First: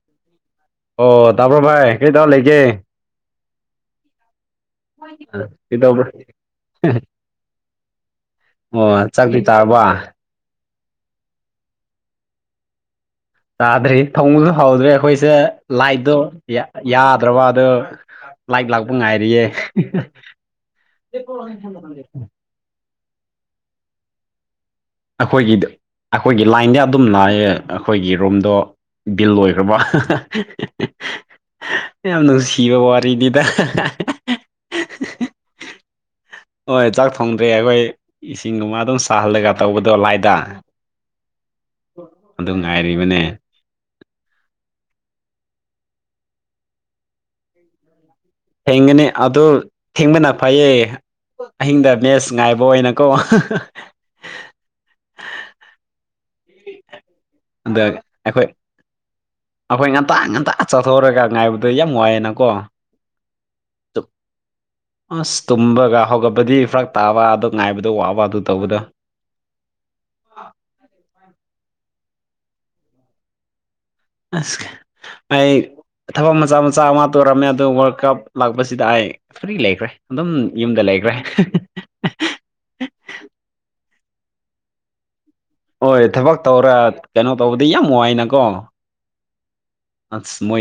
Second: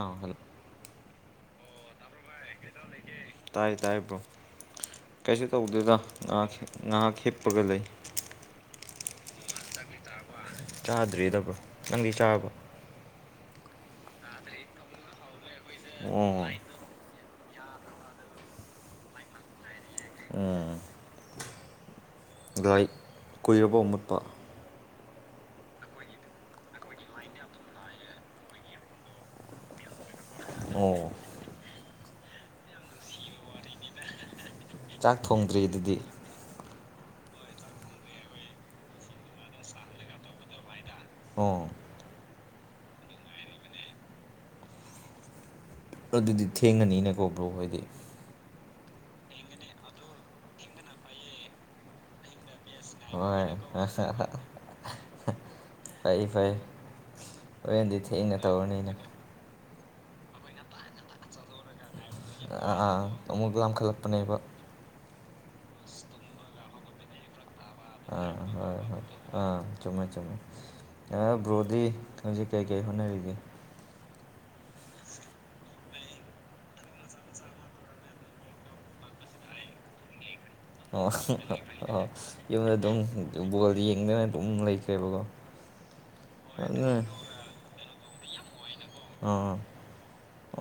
ꯑꯥ hello ꯑꯣ ꯇꯥꯕ꯭ꯔꯣ ꯚꯥꯏ ꯀꯔꯤ ꯇ ꯂꯩꯒꯦ ꯇꯥꯏ ꯇꯥꯏꯕ꯭ꯔꯣ ꯀꯩꯁꯨ ꯇꯧꯗꯦꯗ ꯀꯩꯗꯧꯕ꯭ꯔꯥ ꯉꯥꯏꯍ ꯉꯥꯏꯍꯥꯛ ꯈꯦꯞꯄꯒ ꯂꯩ ꯑꯣ ꯆꯥꯛꯄꯤ ꯇꯥꯔꯕ ꯆꯥꯗ꯭ꯔꯤꯗꯕ꯭ꯔꯣ ꯅꯪꯗꯤ ꯆꯥꯕ꯭ꯔꯣ ꯆꯥꯗ꯭ꯔꯤ ꯊꯃꯁꯨ ꯍꯧꯗ꯭ꯔꯦ ꯑꯩꯈꯣꯏꯁꯦ ꯂꯥꯏꯗꯣ ꯑꯣ ꯌꯥꯗ꯭ꯔꯕ ꯑꯗꯨ ꯂꯥꯏꯔꯤꯛ ꯂꯥꯛꯄ ꯉꯥꯏꯔꯤꯌꯦ ꯀꯣ ꯊ ꯂꯔꯤꯛ ꯀꯨꯏꯔꯕ ꯃꯨꯠꯄ ꯑꯩꯈꯣꯏꯒꯤꯗ ꯑꯩꯈꯣꯏꯒꯤ ꯂꯥꯏꯟꯗꯤ ꯑꯗꯨꯝ ꯂꯥꯛꯌꯦ ꯑꯩꯈꯣꯏꯒꯤ ꯔꯨꯝꯗꯣ ꯕꯤꯜ ꯑꯣꯏꯈ꯭ꯔꯕ ꯑꯣ ꯌꯥꯝ ꯅꯨꯡꯁꯤꯕ ꯋꯥꯔꯤꯅꯤꯗ ꯆꯥꯛ ꯊꯣꯡꯗ꯭ꯔꯤ ꯑꯗꯨꯗꯤ ꯍꯣꯏ ꯆꯥꯛ ꯊꯣꯡꯗ꯭ꯔꯦ ꯑꯩꯈꯣꯏ ꯏꯁꯤꯡꯒꯨꯝꯕ ꯑꯗꯨꯝ ꯁꯥꯍꯜꯂꯒ ꯇꯧꯕꯗꯣ ꯂꯥꯏꯗ ꯑꯣ ꯑꯗꯨ ꯉꯥꯏꯔꯤꯕꯅꯦ ꯑꯗꯨꯗꯤ ꯊꯦꯡꯉꯅꯤꯅꯀꯣ ꯕ꯭ꯔꯣ ꯍꯥꯏꯗꯤ ꯊꯦꯡꯒꯅꯤ ꯑꯗꯨ ꯊꯦꯡꯕꯅ ꯐꯩꯌꯦ ꯑꯍꯤꯡꯗ ꯕꯦꯁ ꯉꯥꯏꯕ ꯑꯣꯏꯅꯀꯣ ꯍ ꯍ [inaudible] ꯐꯩ ꯐꯩ ꯑꯗ ꯍꯣꯔꯦꯟꯗꯤ ꯊꯦꯡꯅ ꯑꯩꯈꯣꯏ ꯇꯧꯔꯅꯤꯅ ꯑꯩꯈꯣꯏ ꯉꯟꯇ ꯉꯟꯇ ꯆꯠꯊꯣꯛꯔꯒ ꯉꯥꯏꯕꯗꯨꯗ ꯌꯥꯝ ꯋꯥꯏꯑ ꯑꯥ ꯑꯃꯨꯛ ꯂꯥꯝꯈꯠꯂꯛꯄꯅꯦꯕ ꯑꯁ ꯇꯨꯝꯕꯒ ꯍꯧꯒꯠꯄꯗꯤ ꯐꯔꯛ ꯇꯥꯕ ꯑꯗꯣ ꯉꯥꯏꯕꯗꯣ ꯋꯥꯕ ꯑꯥ ꯑꯗꯨ ꯍꯣꯏ ꯇꯧꯕꯗꯣ ꯍꯣꯏ ꯑꯥ ꯆꯨꯝꯃꯦ ꯆꯨꯝꯃꯦ ꯕ꯭ꯔꯣꯗꯤ ꯍꯧꯖꯤꯛ ꯀꯩ ꯀꯩ ꯍꯣꯠꯅꯔꯤꯒꯦ ꯑꯁ ꯑꯩ ꯊꯕꯛ ꯃꯆꯥ ꯃꯆꯥ ꯑꯃ ꯇꯧꯔꯝꯃꯦ ꯑꯣ ꯋꯥꯔꯜ ꯀꯞ ꯂꯥꯛꯄꯁꯤꯗ ꯑꯩ ꯐ꯭ꯔꯤ ꯂꯩꯈ꯭ꯔꯦ ꯑꯗꯨꯝ ꯌꯨꯝ ꯌꯨꯝꯗ ꯑꯗꯨꯝ ꯕꯣꯜꯗꯤ ꯌꯦꯡꯗꯅ ꯑꯗꯨꯝ ꯂꯩꯈ꯭ꯔꯦꯕꯀꯣ ꯍꯣꯏ ꯊꯕꯛ ꯇꯧꯔ ꯀꯩꯅꯣ ꯇꯧꯕꯗꯤ ꯌꯥꯝ ꯅꯨꯡꯉꯏꯅꯀꯣ ꯑꯥ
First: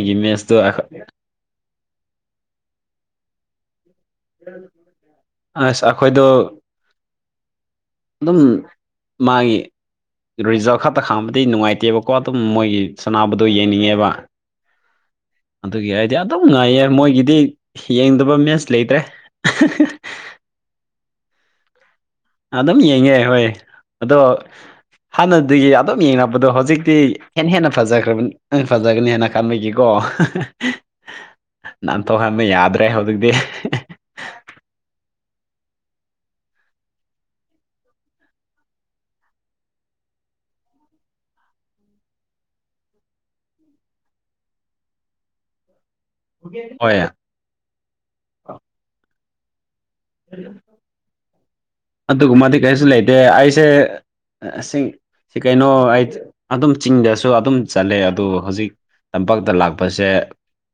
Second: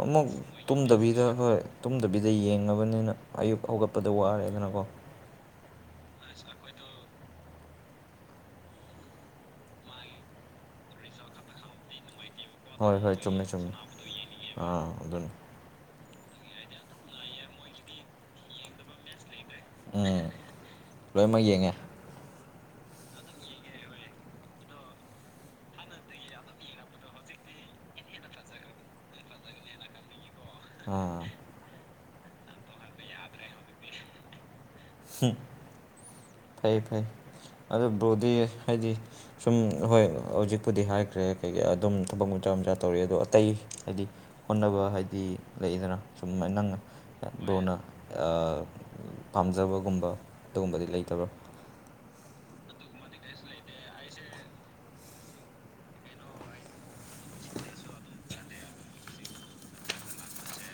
ꯑꯃꯨꯛ ꯇꯨꯝꯗꯕꯤꯗ ꯍꯣꯏ ꯇꯨꯝꯗꯕꯤꯗ ꯌꯦꯡꯉꯕꯅꯤꯅ ꯑꯌꯨꯛ ꯍꯧꯒꯠꯄꯗ ꯋꯥꯔꯦꯗꯅꯀꯣ ꯑꯁ ꯑꯩꯈꯣꯏꯗꯣ ꯑꯗꯨꯝ ꯃꯥꯒꯤ ꯔꯤꯖꯜ ꯈꯛꯇ ꯈꯥꯡꯝꯕꯗꯤ ꯅꯨꯡꯉꯥꯏꯇꯦꯕꯀꯣ ꯀꯣ ꯑꯗꯨꯝ ꯃꯣꯏꯒꯤ ꯍꯣꯏ ꯍꯣꯏ ꯆꯨꯝꯃꯦ ꯁꯕꯗꯣ ꯆꯨꯝꯃꯦ ꯌꯦꯡꯅꯤꯡꯉꯦꯕ ꯑꯥ ꯑꯗꯨꯅꯤ ꯑꯗꯨꯒꯤ ꯑꯥꯏꯗꯤꯌꯥ ꯑꯗꯨꯝ ꯉꯥꯏꯌꯦ ꯃꯣꯏꯒꯤꯗꯤ ꯌꯦꯡꯗꯕ ꯃꯦꯦꯟꯁ ꯂꯩꯇ꯭ꯔꯦ ꯎꯝ ꯂꯣꯏꯅꯃꯛ ꯌꯦꯡꯉꯦ ꯑꯗꯨꯝ ꯌꯦꯡꯉꯦ ꯍꯣꯏ ꯑꯗꯣ ꯍꯥꯟꯅꯗꯒꯤ ꯑꯗꯨꯝ ꯌꯦꯡꯅꯕꯗꯣ ꯍꯧꯖꯤꯛꯇꯤ ꯍꯦꯟꯅ ꯍꯦꯟꯅ ꯐꯖꯈ꯭ꯔꯕꯅꯤ ꯐꯖꯒꯅꯤ ꯍꯦꯟꯅ ꯀꯝꯃꯦꯗꯤꯀꯣ ꯑꯥ ꯅꯟꯊꯣꯛꯍꯟꯕ ꯌꯥꯗ꯭ꯔꯦ ꯍꯧꯖꯤꯛꯇꯤ ꯐꯩ ꯐꯩ ꯑꯗꯨ ꯭ꯔꯣꯗꯤ ꯍꯥꯏꯗꯤ ꯁꯨꯝ ꯍꯣꯏ ꯍꯧꯖꯤꯛꯄꯨꯗꯤ ꯍꯥꯏꯈ꯭ꯔꯦ ꯀꯩ ꯑꯗꯨꯝ ꯊꯕꯛ ꯃꯨꯆꯥ ꯃꯆꯥ ꯇꯧꯔꯛ ꯑꯗꯣ ꯑꯇꯩ ꯍꯥꯏꯗꯤ ꯍꯣꯠꯅꯕ ꯍꯥꯏꯗꯤ ꯂꯩꯗꯅ ꯁꯨꯝꯥꯏ ꯅꯪꯅ ꯍꯣꯏ ꯂꯨꯅ ꯄꯥꯝꯖꯕꯒꯨꯝꯕ ꯑꯗꯨꯒꯨꯝꯕꯗꯤ ꯂꯩꯇꯕ꯭ꯔꯣ ꯑꯗꯨꯒꯨꯝꯕꯗꯤ ꯀꯔꯤꯁꯨ ꯂꯩꯇꯦ ꯑꯩꯁꯦꯁꯤꯡ ꯁꯤ ꯀꯩꯅꯣ ꯑꯩ ꯑꯗꯨꯝ ꯆꯤꯡꯗꯁꯨ ꯑꯗꯨꯝ ꯆꯠꯂꯦ ꯑꯗꯣ ꯍꯧꯖꯤꯛ ꯇꯝꯄꯥꯛꯇ ꯂꯥꯛꯄꯁꯦ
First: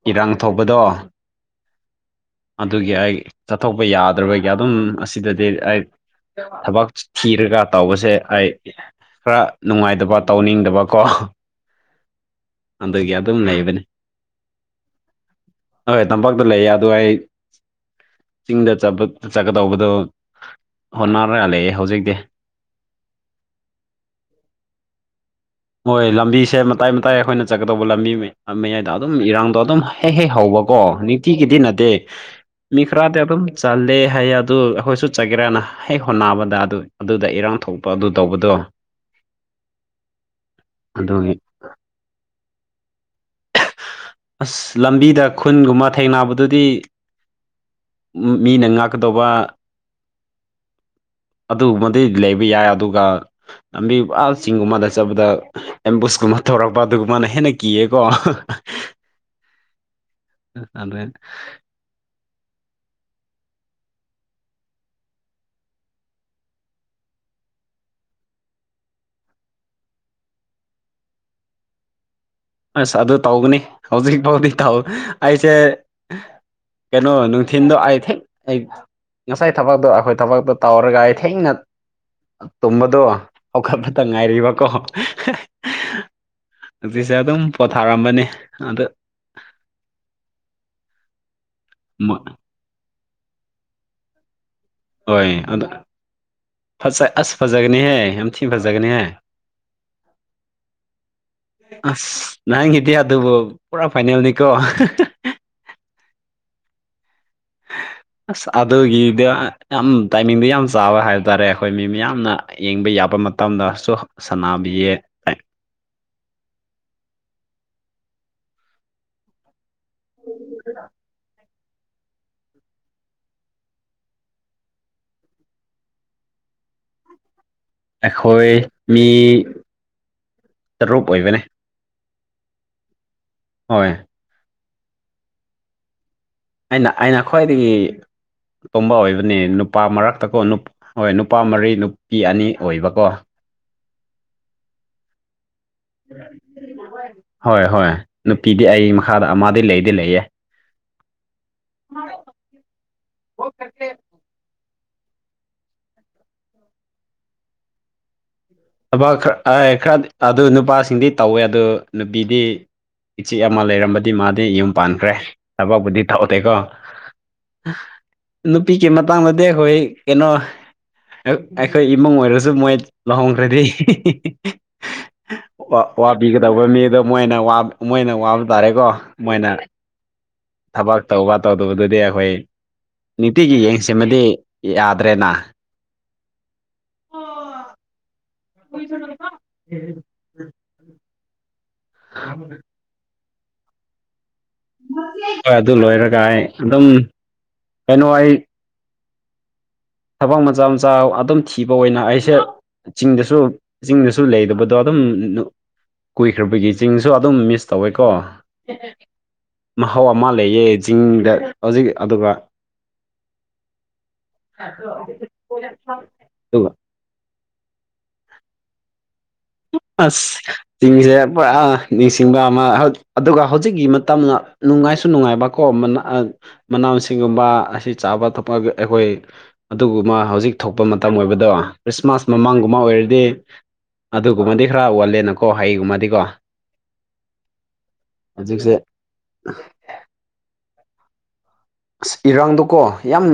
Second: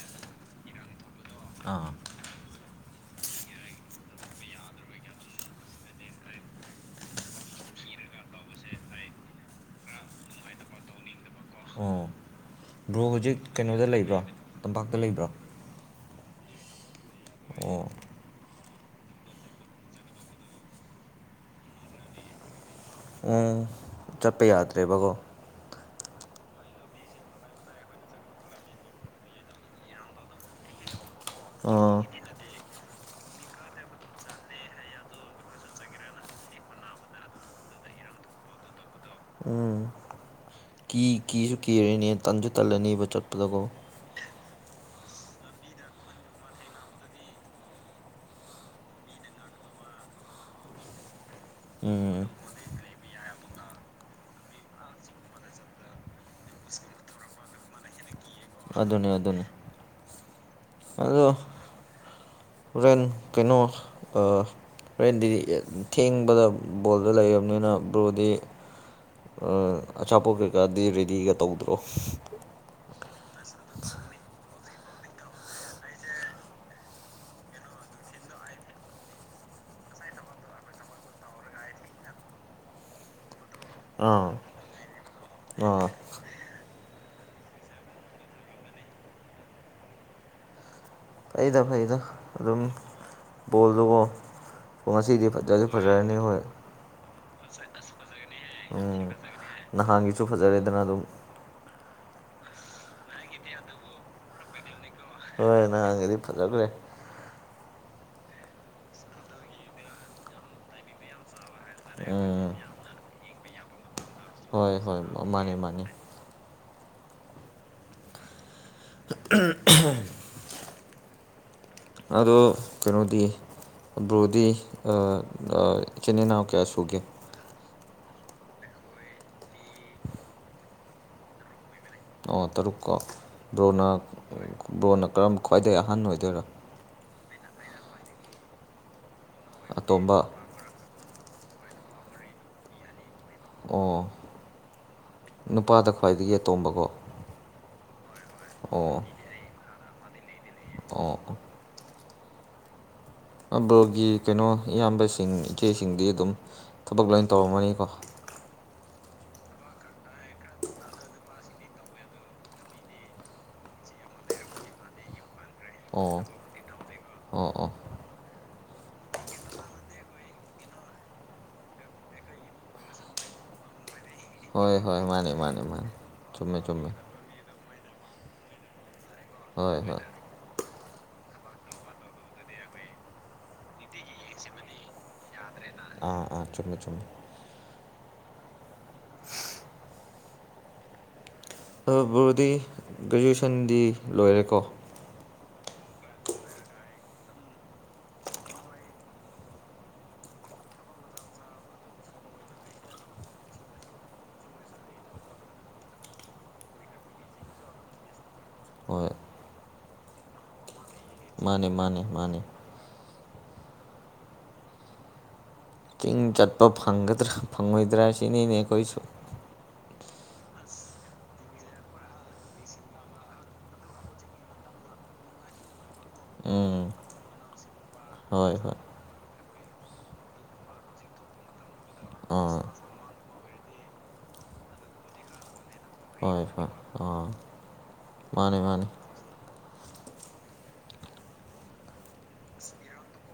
ꯏꯔꯥꯡ ꯊꯣꯛꯄꯗꯣ ꯑꯥ ꯑꯗꯨꯒꯤ ꯑꯩ ꯆꯠꯊꯣꯛꯄ ꯌꯥꯗ ꯑꯗꯨꯕꯒꯤ ꯑꯗꯨꯝ ꯑꯁꯤꯗꯗꯤ ꯑꯩ ꯊꯕꯛ ꯊꯤꯔꯒ ꯇꯧꯕꯁꯦ ꯑꯩ ꯈꯔ ꯅꯨꯡꯉꯥꯏꯇꯕ ꯇꯧꯅꯤꯡꯗꯕꯀꯣ ꯑꯣ ꯕ꯭ꯔꯣ ꯑꯗꯨꯒꯤ ꯑꯗꯨꯝ ꯍꯧꯖꯤꯛ ꯂꯩꯕꯅꯤ ꯀꯩꯅꯣꯗ ꯂꯩꯕ꯭ꯔꯣ ꯇꯝꯄꯥꯛꯇ ꯂꯩꯕ꯭ꯔꯣ ꯍꯣꯏ ꯇꯝꯄꯥꯛꯇ ꯂꯩꯌꯦ ꯑꯗꯨ ꯑꯩ ꯑꯣ ꯆꯤꯡꯗ ꯆꯠꯀꯗꯧꯕꯗꯨꯣ ꯍꯣꯠꯅꯔꯂꯑꯦ ꯍꯧꯖꯤꯛꯇꯤ ꯎꯝ ꯆꯠꯄ ꯌꯥꯗ꯭ꯔꯦꯕꯀꯣ ꯃꯣꯏ ꯂꯝꯕꯤꯁꯦ ꯃꯇꯥꯏ ꯃꯇꯥꯏ ꯑꯩꯈꯣꯏꯅ ꯆꯠꯀꯗꯧꯕ ꯂꯝꯕꯤ ꯃꯌꯥꯏꯗ ꯑꯗꯨꯝ ꯏꯔꯥꯡꯗꯣ ꯑꯗꯨꯝ ꯍꯦꯛ ꯍꯦꯛ ꯍꯧꯕꯀꯣ ꯅꯤ ꯇꯤꯒꯤ ꯅꯗꯦ ꯑꯥ ꯃꯤ ꯈꯔꯗꯤ ꯑꯗꯨꯝ ꯆꯜꯂꯦ ꯍꯥꯏ ꯑꯗꯨ ꯑꯩꯈꯣꯏꯁꯨ ꯆꯠꯒꯦꯔꯥꯅ ꯍꯦꯛ ꯍꯣꯠꯅꯕꯗ ꯑꯗꯨ ꯑꯗꯨꯗ ꯏꯔꯥꯡ ꯊꯣꯛꯄ ꯑꯗꯨ ꯇꯧꯕꯗꯣ ꯎꯝ ꯀꯤ ꯑꯗꯨꯒꯤ ꯀꯤꯖꯨ ꯀꯤꯔꯅꯤ ꯇꯟꯖꯨ ꯇꯜꯂꯅꯤꯕ ꯆꯠꯄꯗꯀꯣ ꯑꯁ ꯂꯝꯕꯤꯗ ꯈꯨꯟꯒꯨꯝꯕ ꯊꯩꯅꯕꯗꯨꯗꯤ ꯃꯤꯅ ꯉꯥꯛꯀꯗꯧꯕ ꯑꯗꯨꯒꯃꯗꯤ ꯎꯝ ꯂꯩꯕ ꯌꯥꯏ ꯑꯗꯨꯒ ꯂꯝꯕꯤ ꯑꯥ ꯆꯤꯡꯒꯨꯝꯕꯗ ꯆꯠꯕꯗ ꯑꯦꯝꯕꯨꯁꯀꯨꯝꯕ ꯇꯧꯔꯛꯄ ꯑꯗꯨꯒꯨꯝꯕꯅ ꯍꯦꯟꯅ ꯀꯤꯌꯦꯀꯣ ꯑꯗꯨꯅꯦ ꯑꯗꯨꯅꯦ ꯑꯗꯨ ꯑꯗꯣ ꯍꯣꯔꯦꯟ ꯀꯩꯅꯣ ꯑꯥ ꯍꯣꯔꯦꯟꯗꯤ ꯊꯦꯡꯕꯗ ꯕꯣꯜꯗ ꯂꯩꯔꯕꯝꯅꯤꯅ ꯕ꯭ꯔꯣꯗꯤ ꯑꯆꯥꯄꯣꯠ ꯀꯩꯀꯥꯗꯤ ꯔꯦꯗꯤꯒ ꯇꯧꯗ꯭ꯔꯣ ꯑꯁ ꯑꯗꯨ ꯇꯧꯒꯅꯤ ꯍꯧꯖꯤꯛ ꯐꯥꯎꯗꯤ ꯇꯥꯎ ꯑꯩꯁꯦ ꯀꯩꯅꯣ ꯅꯨꯡꯊꯤꯟꯗꯣ ꯑꯩ ꯊꯦ ꯑꯩ ꯉꯁꯥꯏ ꯊꯕꯛꯇꯣ ꯑꯩꯈꯣꯏ ꯊꯕꯛꯇꯣ ꯇꯧꯔꯒ ꯑꯩ ꯊꯦꯡꯅ ꯇꯨꯝꯕꯗꯣ ꯍꯧꯈꯠꯄꯇ ꯑꯥ ꯉꯥꯏꯔꯤꯕꯀꯣ ꯑꯥ ꯖꯥ ꯑꯗꯨꯝ ꯄꯣꯊꯥꯔꯝꯕꯅꯦ ꯑꯗꯨ ꯐꯩꯗ ꯐꯩꯗ ꯑꯗꯨꯝ ꯕꯣꯜꯗꯨꯒꯣ ꯉꯁꯤꯗꯤ ꯍꯣꯏ ꯐꯖꯁꯨ ꯑꯗ ꯐꯖꯔꯅꯤ ꯍꯣꯏ ꯐꯖ ꯑꯁ ꯐꯖꯒꯅꯤꯍꯦ ꯌꯥꯝ ꯊꯤ ꯐꯖꯒꯅꯤꯍꯦ ꯎꯝ ꯅꯍꯥꯟꯒꯤꯁꯨ ꯐꯖꯔꯦꯗꯅ ꯑꯗꯨꯝ ꯑꯁ ꯅꯍꯟꯒꯤꯗꯤ ꯑꯗꯨꯕꯨ ꯄꯨꯔꯥ ꯐꯥꯏꯅꯦꯜꯅꯤꯀꯣ ꯍꯣꯏ ꯅꯍꯥꯟꯒꯗꯤ ꯐꯖꯒ꯭ꯔꯦ ꯑꯁ ꯑꯗꯨꯒꯤꯗ ꯌꯥꯝ ꯇꯥꯏꯃꯤꯡꯗ ꯌꯥꯝ ꯆꯥꯕ ꯍꯥꯏꯕ ꯇꯥꯔꯦ ꯑꯩꯈꯣꯏ ꯃꯤ ꯃꯤꯌꯥꯝꯅ ꯎꯝ ꯌꯦꯡꯕ ꯌꯥꯕ ꯃꯇꯝꯗꯁꯨ ꯍꯣꯏ ꯁꯥꯟꯅꯕꯤꯌꯦ ꯍꯣꯏ ꯃꯥꯅꯦ ꯃꯥꯅꯦ [unintelligible] ꯑꯗꯣ ꯀꯩꯅꯣꯗꯤ ꯕ꯭ꯔꯣꯗꯤ ꯑ ꯑ ꯏꯆꯤꯟ ꯏꯅꯥꯎ ꯀꯌꯥ ꯁꯨꯒꯦ ꯑꯩꯈꯣꯏ ꯃꯤ ꯇꯔꯨꯞ ꯑꯣꯏꯕꯅꯦ ꯑꯣ ꯇꯔꯨꯛ ꯀꯣ ꯕ꯭ꯔꯣꯅ ꯍꯣꯏ ꯕ꯭ꯔꯣꯅ ꯀꯔꯝ ꯈ꯭ꯋꯥꯏꯗꯒꯤ ꯑꯍꯥꯟ ꯑꯣꯏꯗꯣꯏꯔꯥ ꯑꯩꯅ ꯑꯩꯅ ꯈ꯭ꯋꯥꯏꯗꯒꯤ ꯇꯣꯝꯕ ꯑꯣꯏꯕꯅꯤ ꯅꯨꯄꯥ ꯑꯇꯣꯝꯕ ꯃꯔꯛꯇꯀꯣ ꯅꯨꯞ ꯍꯣꯏ ꯅꯨꯄꯥ ꯃꯔꯤ ꯅꯨꯄꯤ ꯑꯅꯤ ꯑꯣꯏꯕꯀꯣ ꯑꯣ ꯅꯨꯄꯥꯗ ꯈ꯭ꯋꯥꯏꯗꯒꯤ ꯑꯇꯣꯝꯕꯀꯣ ꯍꯣꯏ ꯍꯣꯏ ꯅꯨꯄꯤꯗꯤ ꯑꯩ ꯃꯈꯥꯗ ꯑꯃꯗꯤ ꯂꯩꯗꯤ ꯂꯩꯌꯦ ꯑꯣ ꯑꯣ ꯕ꯭ꯔꯣꯒꯤ ꯀꯩꯅꯣ ꯏꯌꯥꯝꯕꯁꯤꯡ ꯏꯆꯦꯁꯤꯡꯗꯤ ꯑꯗꯨꯝ ꯊꯕꯛ ꯂꯣꯏ ꯇꯧꯔꯝꯃꯅꯤꯀꯣ ꯊꯕꯥꯛ ꯈꯔ ꯑꯦ ꯈꯔꯗꯤ ꯑꯗꯨ ꯅꯨꯄꯥꯁꯤꯡꯗꯤ ꯇꯧꯋꯦ ꯑꯗꯨ ꯅꯨꯄꯤꯗꯤ ꯏꯆꯦ ꯑꯃ ꯂꯩꯔꯝꯕꯗꯤ ꯃꯥꯗꯤ ꯌꯨꯝ ꯄꯥꯟꯈ꯭ꯔꯦ ꯊꯕꯛꯄꯕꯨꯗꯤ ꯑꯣ ꯇꯧꯗꯦꯀꯣ ꯑꯣ ꯑꯣ ꯅꯨꯄꯤꯒꯤ ꯃꯇꯥꯡꯗꯗꯤ ꯑꯩꯈꯣꯏ ꯀꯩꯅꯣ ꯑꯩꯈꯣꯏ ꯏꯃꯨꯡ ꯑꯣꯏꯔꯁꯨ ꯃꯣꯏ ꯂꯨꯍꯣꯡꯈ꯭ꯔꯗꯤ ꯍꯣꯏ ꯍꯣꯏ ꯃꯥꯅꯦ ꯃꯥꯅꯦ ꯃꯥꯅꯦ ꯆꯨꯝꯃꯦ ꯆꯨꯝꯃꯦ ꯃꯣꯏꯅꯕ ꯋꯥꯕ ꯃꯣꯏꯅ ꯋꯥꯕ ꯇꯥꯔꯦꯀꯣ ꯃꯣꯏꯅ ꯍꯣꯏ ꯍꯣꯏ ꯊꯕꯛ ꯇꯧꯕ ꯇꯧꯗꯕꯗꯨꯗꯤ ꯑꯩꯈꯣꯏ ꯅꯤꯇꯤꯒꯤ ꯌꯦꯡꯁꯟꯕꯗꯤ ꯌꯥꯗ꯭ꯔꯦꯅ ꯑꯥ ꯑꯥ ꯆꯨꯝꯃꯦ ꯆꯨꯝ [unintelligible] ꯕꯣꯔꯣꯗꯤ ꯒ꯭ꯔꯦꯖꯨꯑꯦꯁꯟꯗꯤ ꯂꯣꯏꯔꯦꯀꯣ ꯍꯣꯏ ꯑꯗꯨ ꯂꯣꯏꯔꯒ ꯑꯩ ꯑꯗꯨꯝ ꯀꯩꯅꯣ ꯑꯩ ꯊꯕꯛ ꯃꯆꯥ ꯃꯆꯥ ꯑꯗꯨꯝ ꯊꯤꯕ ꯑꯣꯏꯅ ꯑꯩꯁꯦ ꯆꯤꯡꯗꯁꯨ ꯆꯤꯡꯗꯁꯨ ꯂꯩꯕꯗꯣ ꯑꯗꯨꯝ ꯀꯨꯏꯈ꯭ꯔꯕꯒꯤ ꯆꯤꯡꯁꯨ ꯑꯗꯨꯝ ꯃꯤꯁ ꯇꯧꯋꯦꯀꯣ ꯍꯣꯏ ꯃꯍꯥꯎ ꯑꯃ ꯂꯩꯌꯦ ꯆꯤꯡꯗ ꯃꯥꯅꯦ ꯍꯧꯖꯤꯛ ꯃꯥꯅꯦ ꯑꯗꯨꯒ ꯃꯥꯅꯦ ꯍꯣ [inaudible] ꯍ [inaudible] ꯏꯪ ꯆꯠꯄ ꯐꯪꯒꯗ꯭ꯔꯥ ꯐꯪꯉꯣꯏꯗ꯭ꯔꯥ ꯁꯤꯅꯤꯅꯦ ꯑꯩꯈꯣꯏꯁꯨ ꯑꯁ ꯆꯤꯡꯁꯦ ꯄꯨꯔꯥ ꯅꯤꯡꯁꯤꯡꯕ ꯑꯃ ꯑꯗꯨꯒ ꯍꯧꯖꯤꯛꯀꯤ ꯃꯇꯝꯅ ꯅꯨꯡꯉꯥꯏꯁꯨ ꯅꯨꯡꯉꯥꯏꯕ ꯀꯣ ꯃꯅꯥ ꯎꯝ ꯃꯁꯤꯡꯒꯨꯝꯕ ꯑꯁꯤ ꯆꯥꯕ ꯍꯣꯏ ꯊꯛꯄꯒ ꯍꯣꯏ ꯑꯩꯈꯣꯏ ꯑꯗꯨꯒꯨꯝꯕ ꯍꯧꯖꯤꯛ ꯊꯣꯛꯄ ꯃꯇꯝ ꯑꯣꯏꯕꯗꯣ ꯈ꯭ꯔꯤꯁꯃꯥꯁ ꯑꯥ ꯃꯃꯥꯡꯒꯨꯝꯕ ꯑꯣꯏꯔꯗꯤ ꯑꯗꯨꯒꯨꯝꯕꯗꯤ ꯈꯔ ꯑꯣꯜꯂꯦꯅꯀꯣ ꯍꯩꯒꯨꯝꯕꯗꯤꯀꯣ ꯍꯣꯏ ꯍꯣꯏ ꯑꯥ ꯃꯥꯅꯦ ꯍꯧꯖꯤꯛꯁꯦ ꯃꯥꯅꯦ ꯑꯁ ꯏꯔꯥꯡꯗꯣꯀꯣ ꯌꯥꯝ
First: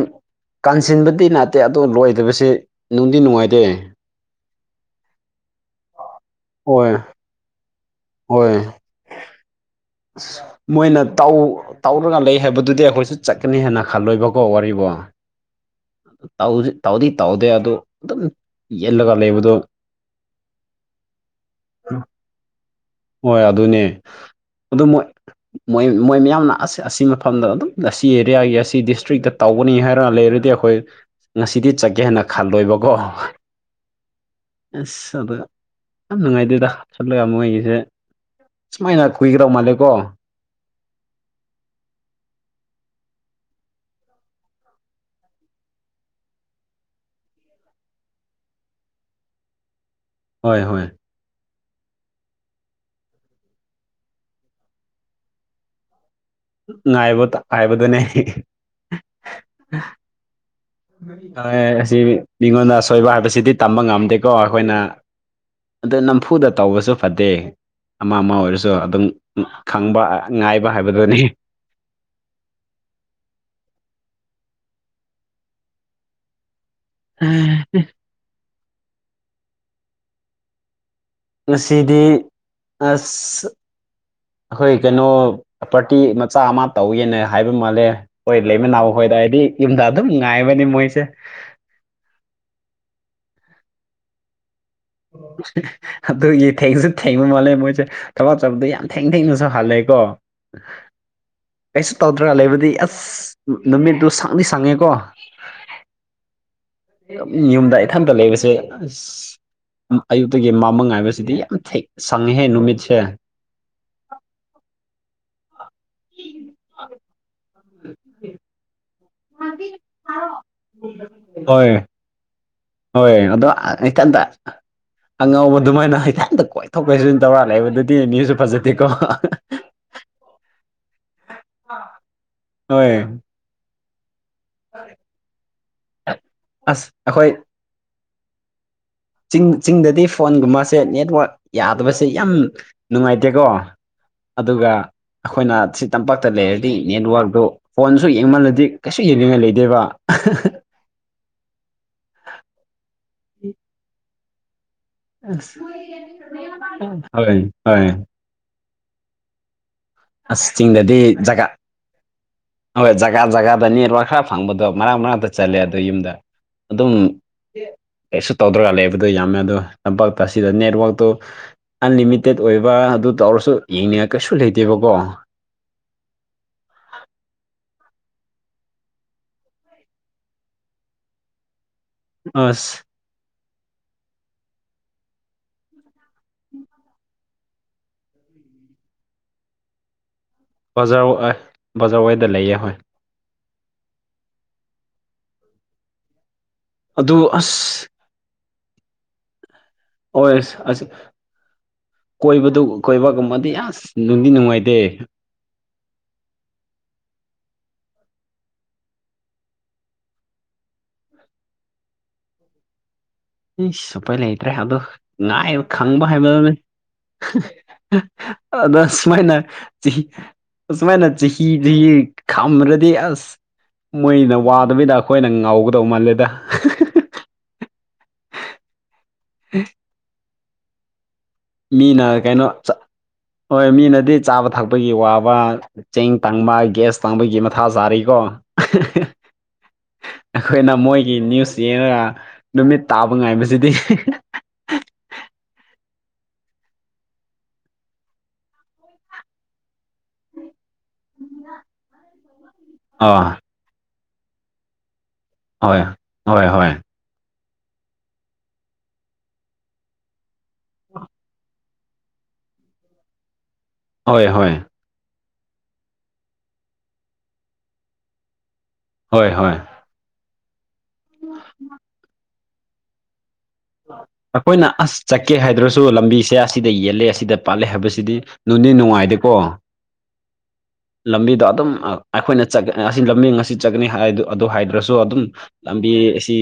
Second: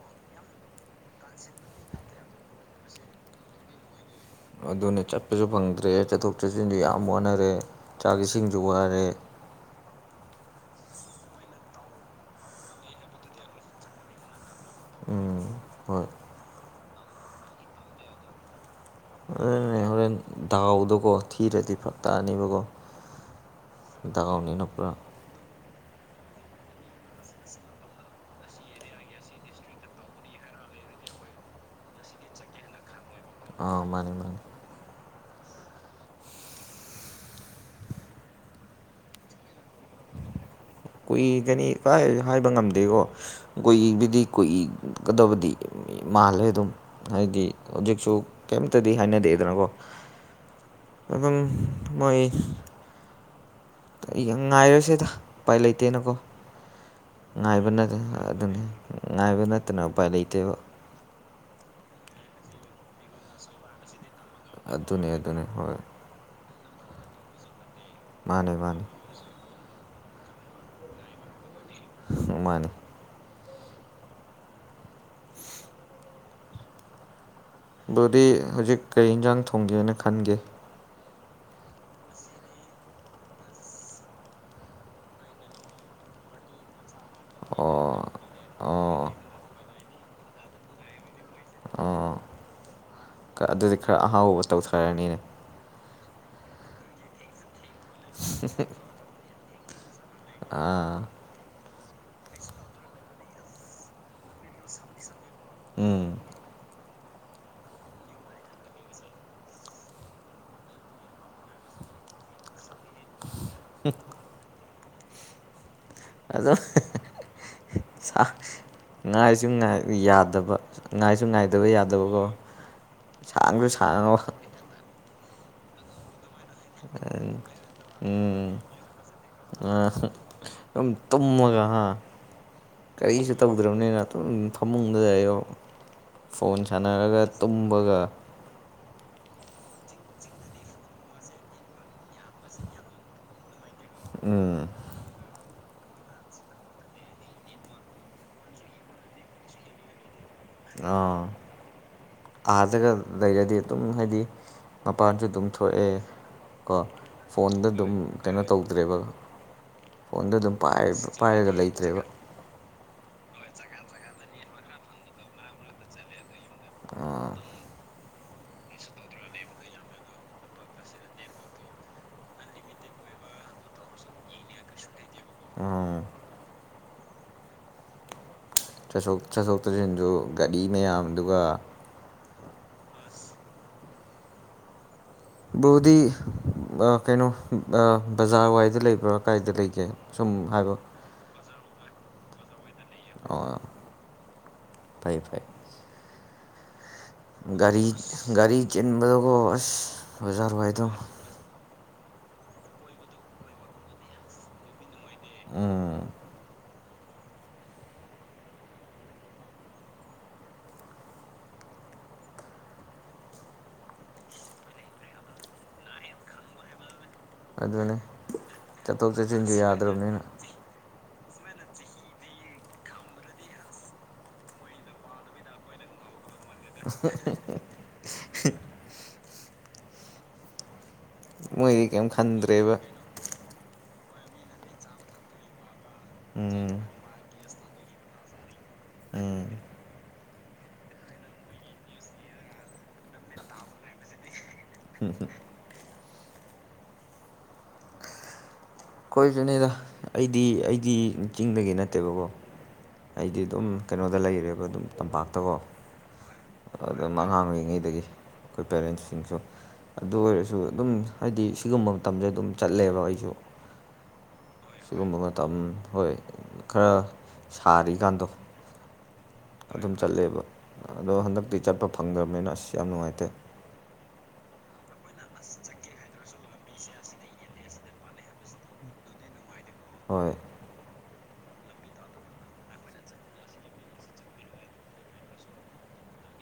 ꯀꯥꯟꯁꯤꯟꯕꯗꯤ ꯠꯇꯦ ꯑꯗꯣ ꯂꯣꯏꯗꯕꯕꯁꯤ ꯅꯨꯡꯗꯤ ꯅꯨꯡꯉꯥꯏꯇꯦ ꯑꯗꯨꯅ ꯆꯠꯄꯁꯨ ꯐꯪꯗ꯭ꯔꯦ ꯆꯠꯊꯣꯛ ꯆꯠꯁꯤꯟꯁꯨ ꯍꯣꯏ ꯌꯥꯝ ꯋꯥꯅꯔꯦ ꯆꯥꯛ ꯏꯁꯤꯡꯁꯨ ꯋꯥꯔꯦ ꯑ ꯃꯣꯏꯅ ꯇꯧ ꯇꯧꯔꯒ ꯂꯩ ꯍꯥꯏꯕꯗꯨꯗꯤ ꯑꯩꯈꯣꯏꯁꯨ ꯆꯠꯀꯅꯤ ꯍꯥꯏꯅ ꯈꯜꯂꯣꯏꯕꯀꯣ ꯋꯥꯔꯤꯕꯣ ꯎꯝ ꯍꯣꯏ ꯇꯥꯎꯗꯤ ꯇꯧꯗꯦ ꯑꯗꯨꯗꯣ ꯑꯗꯨꯝ ꯌꯦꯜꯂꯒ ꯂꯩꯕꯗꯣ ꯊꯥꯎꯗꯣꯀꯣ ꯊꯤꯔꯗꯤ ꯐꯛ ꯇꯛꯑꯅꯤꯕꯀꯣ ꯍꯣꯏ ꯑꯗꯨꯅꯦ ꯑꯗꯨ ꯄꯨꯔꯥ ꯃꯣꯏ ꯃꯣꯏ ꯃꯣꯏ ꯃꯌꯥꯝꯅ ꯑꯁ ꯑꯁꯤ ꯃꯐꯝꯗ ꯑꯗꯨꯝ ꯑꯁꯤ ꯑꯦꯔꯤꯌꯥꯒꯤ ꯑꯁꯤ ꯗꯤꯁꯇ꯭ꯔꯤꯛꯇ ꯇꯧꯕꯅꯤ ꯍꯥꯏꯔꯒ ꯂꯩꯔ ꯗꯤ ꯑꯩꯈꯣꯏ ꯉꯁꯤꯗꯤ ꯆꯠꯀꯦ ꯍꯥꯏꯅ ꯈꯜꯂꯣꯏꯕꯀꯣ ꯑ ꯃꯥꯅꯤ ꯃꯥꯅꯤ ꯑꯁ ꯑꯗ ꯌꯥꯝ ꯅꯨꯡꯉꯥꯏꯗꯦꯗ ꯆꯠꯂꯒꯨ ꯑꯩꯒꯤꯁꯦ ꯁꯨꯃꯥꯏꯅ ꯀꯨꯏꯈ꯭ꯔꯧ ꯃꯥꯜꯂꯦꯀꯣ ꯀꯨꯏꯒꯅꯤ ꯀꯥꯏ ꯍꯥꯏꯕ ꯉꯝꯗꯦꯀꯣ ꯀꯣꯏ ꯏꯕꯤꯗꯤ ꯀꯣꯏ ꯏꯒꯗꯕꯗꯤ ꯃꯥꯜꯂꯦ ꯑꯗꯨꯝ ꯍꯥꯏꯗꯤ ꯍꯧꯖꯤꯛꯁꯨ ꯀꯩꯝꯇꯗꯤ ꯍꯥꯏꯅꯗꯦꯗꯅꯀꯣ ꯍꯣꯏ ꯍꯣꯏ ꯑꯗꯨꯝ ꯃꯥꯏ ꯉꯥꯏꯔꯣꯏꯁꯦꯗ ꯎꯄꯥꯏ ꯂꯩꯇꯦꯅꯀꯣ ꯉꯥꯏꯕ ꯍꯥꯏꯕꯗꯨꯅꯦ ꯉꯥꯏꯕꯅꯗꯅ ꯑꯗꯨꯅꯤ ꯉꯥꯏꯕ ꯅꯠꯇꯅ ꯎꯄꯥꯏ ꯂꯩꯇꯦꯕ ꯑ ꯃꯤꯉꯣꯟꯗ ꯁꯣꯏꯕ ꯍꯥꯕꯁꯤꯗꯤ ꯇꯝꯕ ꯉꯝꯗꯦꯀꯣ ꯑꯩꯈꯣꯏꯅ ꯑꯗꯨꯅꯤ ꯑꯗꯨꯅꯤ ꯍꯣꯏ ꯑꯗꯨꯗ ꯅꯝꯐꯨꯗ ꯇꯧꯕꯁꯨ ꯐꯠꯇꯦ ꯑꯃ ꯑꯃ ꯃꯥꯅꯤ ꯑꯣꯏꯔꯁꯨ ꯃꯥꯅꯤ ꯑꯗꯨꯝ ꯈꯪꯕ ꯉꯥꯏꯕ ꯍꯥꯏꯕꯗꯨꯅꯤ ꯃꯥꯅꯤ ꯎꯝ [inaudible] ꯑꯗꯨꯗꯤ ꯍꯧꯖꯤꯛ ꯀꯔꯤ ꯌꯦꯟꯖꯥꯡ ꯊꯣꯡꯒꯦꯅ ꯈꯟꯒꯦ ꯉꯁꯤꯗꯤ ꯑꯁ ꯑꯩꯈꯣꯏ ꯀꯩꯅꯣ ꯄ꯭ꯔꯣ ꯄꯔꯇꯤ ꯃꯆꯥ ꯑꯃ ꯇꯧꯋꯦꯅ ꯍꯥꯏꯕ ꯃꯥꯜꯂꯦ ꯑꯣ ꯍꯣꯏ ꯂꯩꯃ ꯑꯣ ꯅꯥꯕꯈꯣꯏꯗ ꯍꯥꯏꯗꯤ ꯌꯨꯝꯗ ꯑꯗꯨꯝ ꯉꯥꯏꯕꯅꯤ ꯃꯣꯏꯁꯦ ꯑꯣ ꯑꯗꯨꯗꯤ ꯈꯔ ꯑꯍꯥꯎꯕꯥꯎꯕ ꯇꯧꯊꯔꯅꯤꯅꯦ ꯑꯗꯨꯒꯤ ꯊꯦꯡꯁꯨ ꯊꯦꯡꯕ ꯃꯥꯜꯂꯦ ꯃꯣꯏꯁꯦ ꯊꯕꯛ ꯆꯕꯗꯣ ꯌꯥꯝ ꯊꯦꯡ ꯊꯦꯡꯅꯁꯨ ꯍꯜꯂꯦꯀꯣ ꯑꯥ ꯀꯩꯁꯨ ꯇꯧꯗ꯭ꯔꯒ ꯂꯩꯕꯗꯤ ꯑꯁ ꯅꯨꯃꯤꯠꯇꯨ ꯁꯪꯂꯤ ꯁꯪꯉꯦꯀꯣ ꯎꯝ ꯌꯨꯝꯗ ꯏꯊꯟꯇ ꯂꯩꯕꯁꯦ ꯑꯁ ꯑꯌꯨꯛꯇꯒꯤ ꯃꯃ ꯍꯥꯏꯕꯁꯤꯗꯤ ꯌꯥꯝ ꯊ ꯁꯪꯍꯦ ꯅꯨꯃꯤꯠꯁꯦ ꯍ [inaudible] ꯑꯗꯣ ꯁꯥ ꯉꯥꯏꯁꯨ ꯌꯥꯗꯕ ꯉꯥꯏꯁꯨ ꯉꯥꯏꯗꯕ ꯍꯣꯏ ꯌꯥꯗꯕꯀꯣ ꯍꯣꯏ ꯑꯗꯣ ꯁꯥꯡꯁꯨ ꯏꯊꯟꯇ ꯁꯥꯡꯉꯕ ꯑꯉꯧꯕ ꯑꯗꯨꯃꯥꯏꯅ ꯏꯊꯟꯇ ꯀꯣꯏ ꯊꯣꯛꯣꯛꯄꯩꯁꯨ ꯑꯗꯨ ꯇꯧꯔꯥꯂꯦꯕ ꯑꯗꯨꯗꯤ ꯃꯤꯁꯨ ꯎꯝ ꯐꯖꯗꯦꯀꯣ ꯁꯨꯝ ꯇꯨꯝꯃꯒ ꯍꯥ ꯍꯣꯏ ꯀꯔꯤꯁꯨ ꯇꯧꯗ꯭ꯔꯕꯅꯤꯅ ꯑꯗꯨꯝ ꯐꯃꯨꯡꯗꯗ ꯑꯌꯣ ꯐꯣꯟ ꯑꯁ ꯁꯥꯟꯅꯔꯒ ꯑꯩꯈꯣꯏ ꯇꯨꯝꯕꯒ ꯆꯤꯡ ꯆꯤꯡꯗꯗꯤ ꯐꯣꯟꯒꯨꯝꯕꯁꯦ ꯅꯦꯠꯋꯥꯛ ꯌꯥꯗꯕꯁꯦ ꯌꯥꯝ ꯅꯨꯡꯉꯥꯏꯇꯦꯀꯣ ꯎꯝ ꯑꯗꯨꯒ ꯑꯩꯈꯣꯏꯅ ꯁꯤ ꯇꯝꯄꯥꯛꯇ ꯂꯩꯔꯗꯤ ꯅꯦꯠꯋꯥꯛꯛꯇꯨ ꯐꯣꯟꯁꯨ ꯌꯦꯡꯃꯜꯂꯗꯤ ꯀꯩꯁꯨ ꯌꯦꯡꯅꯤꯡꯉꯥꯏ ꯂꯩꯗꯦꯕ ꯑꯥ ꯑꯥꯖꯒ ꯂꯩꯔꯗꯤ ꯑꯗꯨꯝ ꯍꯥꯏꯗꯤ ꯃꯄꯥꯟꯁꯨ ꯑꯗꯨꯝ ꯑꯁ ꯊꯣꯛꯑꯦ ꯀꯣ ꯍꯣꯏ ꯐꯣꯟꯗ ꯍꯣꯏ ꯑꯗꯨꯝ ꯀꯩꯅꯣ ꯇꯧꯗ꯭ꯔꯦꯕ ꯐꯣꯟꯗ ꯑꯁ ꯑꯗꯨꯝ ꯆꯤꯡꯗꯗꯤ ꯖꯒꯥ ꯄꯥꯏꯔꯒ ꯂꯩꯇ꯭ꯔꯦꯕ ꯍꯣꯏ ꯖꯒꯥ ꯖꯒꯥꯗ ꯅꯦꯠꯋꯔꯛ ꯈꯔ ꯐꯪꯕꯗꯣ ꯃꯔꯛ ꯃꯔꯅꯥꯛꯇ ꯆꯜꯂꯦ ꯑꯗꯣ ꯌꯨꯝꯗ ꯑꯗꯨꯝ ꯑꯥ ꯀꯩꯁꯨ ꯇꯧꯗ꯭ꯔꯒ ꯂꯩꯕꯗꯣ ꯌꯥꯝꯃꯦ ꯑꯗꯣ ꯇꯝꯄꯥꯛꯇ ꯑꯁꯤꯗ ꯅꯦꯠꯋꯥꯛꯇꯨ ꯑꯟꯂꯤꯃꯤꯇꯦꯠ ꯑꯣꯏꯕ ꯑꯗꯨ ꯇꯧꯔꯁꯨ ꯌꯦꯡꯅꯤꯡꯉ ꯀꯩꯁꯨ ꯂꯩꯇꯦꯕꯀꯣ ꯎꯝ ꯆꯠꯊꯣꯛ ꯆꯠꯊꯣꯛ ꯆꯠꯁꯤꯟꯁꯨ ꯒꯥꯔꯤ ꯃꯌꯥꯝꯗꯨꯒ ꯑꯁ ꯕꯕꯨꯗꯤ ꯀꯩꯅꯣ ꯕꯖꯥꯔ ꯋꯥꯏꯗ ꯂꯩꯕ꯭ꯔꯥ ꯀꯥꯏꯗ ꯂꯩꯒꯦ ꯁꯨꯝ ꯍꯥꯏꯕ ꯕꯖꯥꯔ ꯕꯖꯥꯔꯋꯗ ꯂꯩꯌꯦꯦ ꯍꯣꯏ ꯑ ꯐꯩ ꯐꯩ ꯑꯗꯨ ꯒꯥꯔꯤ ꯑꯁ ꯒꯥꯔꯤ ꯆꯤꯟꯕꯗꯨꯒꯣ ꯑꯁ ꯍꯣꯏ ꯑꯁ ꯍꯖꯥꯔꯨꯋꯥꯏꯗꯣ ꯀꯣꯏꯕꯗꯨ ꯀꯣꯏꯕꯒꯨꯝꯕꯗꯤ ꯑꯁ ꯅꯨꯡꯗꯤ ꯅꯨꯡꯉꯥꯏꯇꯦ ꯎꯝ ꯑꯩ ꯁꯨꯄꯩ ꯂꯩꯇ꯭ꯔꯦ ꯑꯗꯨꯗ ꯉꯥꯏ ꯈꯪꯕ ꯍꯥꯏꯕꯗꯨꯅꯦ ꯑꯗꯨꯅꯦ ꯑꯗ ꯆꯠꯊꯣꯛ ꯁꯨꯃꯥꯏꯅ ꯆꯠꯁꯤꯟꯁꯨ ꯌꯥꯗ꯭ꯔꯕꯅꯤꯅ ꯎꯃ ꯅ ꯆꯍꯤꯗꯤ ꯈꯝ ꯔꯗ ꯑꯁ ꯃꯣꯏꯅ ꯋꯥꯗꯕꯤꯗ ꯑꯩꯈꯣꯏꯅ ꯉꯧꯒꯗꯧ ꯃꯥꯜꯂꯦꯗ [unintelligible] ꯎꯝ ꯃꯣꯏꯗꯤ ꯀꯩꯝ ꯃꯤꯅ ꯀꯩꯅꯣ ꯈꯟꯗ꯭ꯔꯦꯕ ꯍꯣꯏ ꯃꯤꯅꯗꯤ ꯆꯥꯕ ꯊꯛꯄꯒꯤ ꯋꯥꯕ ꯆꯦꯡ ꯇꯥꯡꯕ ꯎꯝ ꯒ꯭ꯌꯥꯁ ꯇꯥꯡꯕꯒꯤ ꯃꯊꯥ ꯆꯥꯔꯤꯀꯣ ꯎꯝ ꯑꯩꯈꯣꯏꯅ ꯃꯣꯏꯒꯤ ꯅ꯭ꯌꯨꯁ ꯌꯦꯡꯉꯒ ꯅꯨꯃꯤꯠ ꯇꯥꯕ ꯉꯥꯏꯕꯁꯤꯗꯤ ꯍꯣꯏ ꯀꯅꯦꯗ ꯑꯩꯗꯤ ꯑꯩꯗꯤ ꯆꯤꯡꯗꯒꯤ ꯅꯠꯇꯦꯕꯀꯣ ꯑꯥ ꯑꯩꯗꯤ ꯑꯗꯨꯝ ꯀꯩꯅꯣꯗ ꯂꯩꯔꯦꯕ ꯑꯗꯨꯝ ꯇꯝꯄꯥꯛꯇꯀꯣ ꯍꯣꯏ ꯍꯣꯏ ꯍꯣꯏ ꯑꯗꯨꯝ ꯑꯉꯥꯡ ꯑꯣꯏꯔꯤꯉꯩꯗꯒꯤ ꯑꯩꯈꯣꯏ ꯄꯦꯔꯦꯟꯁꯁꯤꯡꯁꯨ ꯑꯗꯨ ꯑꯣꯏꯔꯁꯨ ꯑꯗꯨꯝ ꯍꯥꯏꯗꯤ ꯁꯤꯒꯨꯝꯕ ꯃꯇꯝꯁꯦ ꯑꯗꯨꯝ ꯆꯠꯂꯦꯕ ꯑꯩꯁꯨ ꯍꯣꯏ ꯍꯣꯏ ꯁꯤꯒꯨꯝꯕ ꯃꯇꯝ ꯍꯣꯏ ꯈꯔ ꯁꯥꯔꯤꯀꯥꯟꯗꯣ ꯍꯣꯏ ꯍꯣꯏ ꯑꯗꯨꯝ ꯆꯠꯂꯦꯕ ꯑꯗꯣ ꯍꯟꯗꯛꯇꯤ ꯆꯠꯄ ꯐꯪꯗ꯭ꯔꯕꯅꯤꯅ ꯑꯁ ꯌꯥꯝ ꯅꯨꯡꯉꯥꯏꯇꯦ ꯑꯩꯈꯣꯏꯅ ꯑꯁ ꯆꯠꯀꯦ ꯍꯥꯏꯗ꯭ꯔꯁꯨ ꯂꯝꯕꯤꯁꯦ ꯑꯁꯤꯗ ꯌꯦꯜꯂꯦ ꯑꯁꯤꯗ ꯄꯥꯠꯂꯦ ꯍꯥꯏꯕꯁꯤꯗꯤ ꯅꯅꯨꯡꯗꯤ ꯅꯨꯡꯉꯥꯏꯗꯦꯀꯣ ꯍꯣꯏ [inaudible] ꯂꯝꯕꯤꯗꯣ ꯑꯗꯨꯝ ꯑꯩꯈꯣꯏꯅ ꯑꯁꯤ ꯂꯝꯕꯤ ꯑꯁꯤꯁꯤ ꯆꯠꯒꯅꯤ ꯍꯥꯏ ꯑꯗꯨ ꯍꯥꯏꯗ꯭ꯔꯁꯨ ꯑꯗꯨꯝ ꯂꯝꯕꯤ ꯑꯁꯤ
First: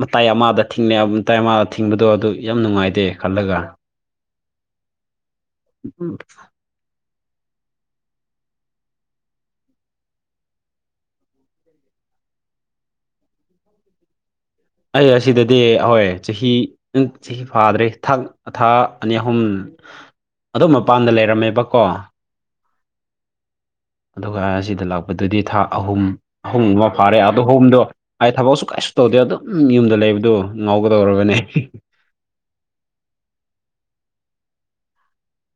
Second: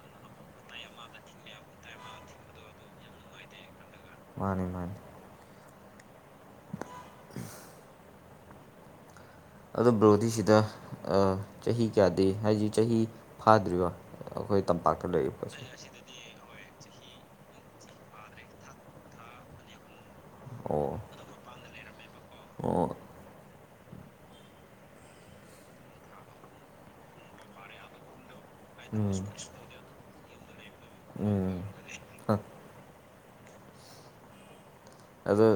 ꯃꯇꯥꯏ ꯑꯃꯗ ꯊꯤꯡꯅꯩ ꯇꯥꯏ ꯊꯤꯡꯕꯗꯣ ꯑꯗꯨ ꯌꯥꯝ ꯅꯨꯡꯉꯥꯏꯇꯦ ꯈꯜꯂꯒ ꯃꯥꯅꯤ ꯃꯥꯅꯤ ꯎꯝ ꯑꯣ ꯕ꯭ꯔꯣꯗꯤꯁꯤꯗ ꯆꯍꯤ ꯀꯌꯥꯗꯤ ꯍꯥꯏꯁꯤ ꯆꯍꯤ ꯐꯥꯗ꯭ꯔꯤꯕꯔꯤꯕꯣ ꯑꯩ ꯑꯁꯤꯗꯗꯤ ꯑꯩꯍꯣꯏ ꯆꯍꯤ ꯪ ꯆꯍꯤ ꯐꯥꯗ꯭ꯔꯦ ꯊꯥꯛ ꯊꯥ ꯑꯅꯤ ꯑꯍꯨꯝ ꯑꯗꯨ ꯑꯣ ꯃꯄꯥꯟꯗ ꯂꯩꯔꯝꯃꯦꯕ ꯀꯣ ꯑꯣ ꯑꯗꯨꯒ ꯑꯁꯤꯗ ꯂꯥꯛꯄꯗꯨꯗꯤ ꯊꯥ ꯑꯍꯨꯝ ꯑꯍꯨꯝ ꯑꯃ ꯐꯥꯔꯦ ꯑ ꯑꯍꯨꯝꯗꯣ ꯑꯩ ꯊꯕꯛ ꯀꯩꯁꯨ ꯎꯝ ꯇꯧꯗꯦ ꯑꯗꯨꯝ ꯌꯨꯝꯗ ꯂꯩꯕꯗꯨ ꯉꯥꯎꯒꯗꯧꯔꯕꯅꯦ ꯊꯥ [inaudible] ꯑꯗꯨ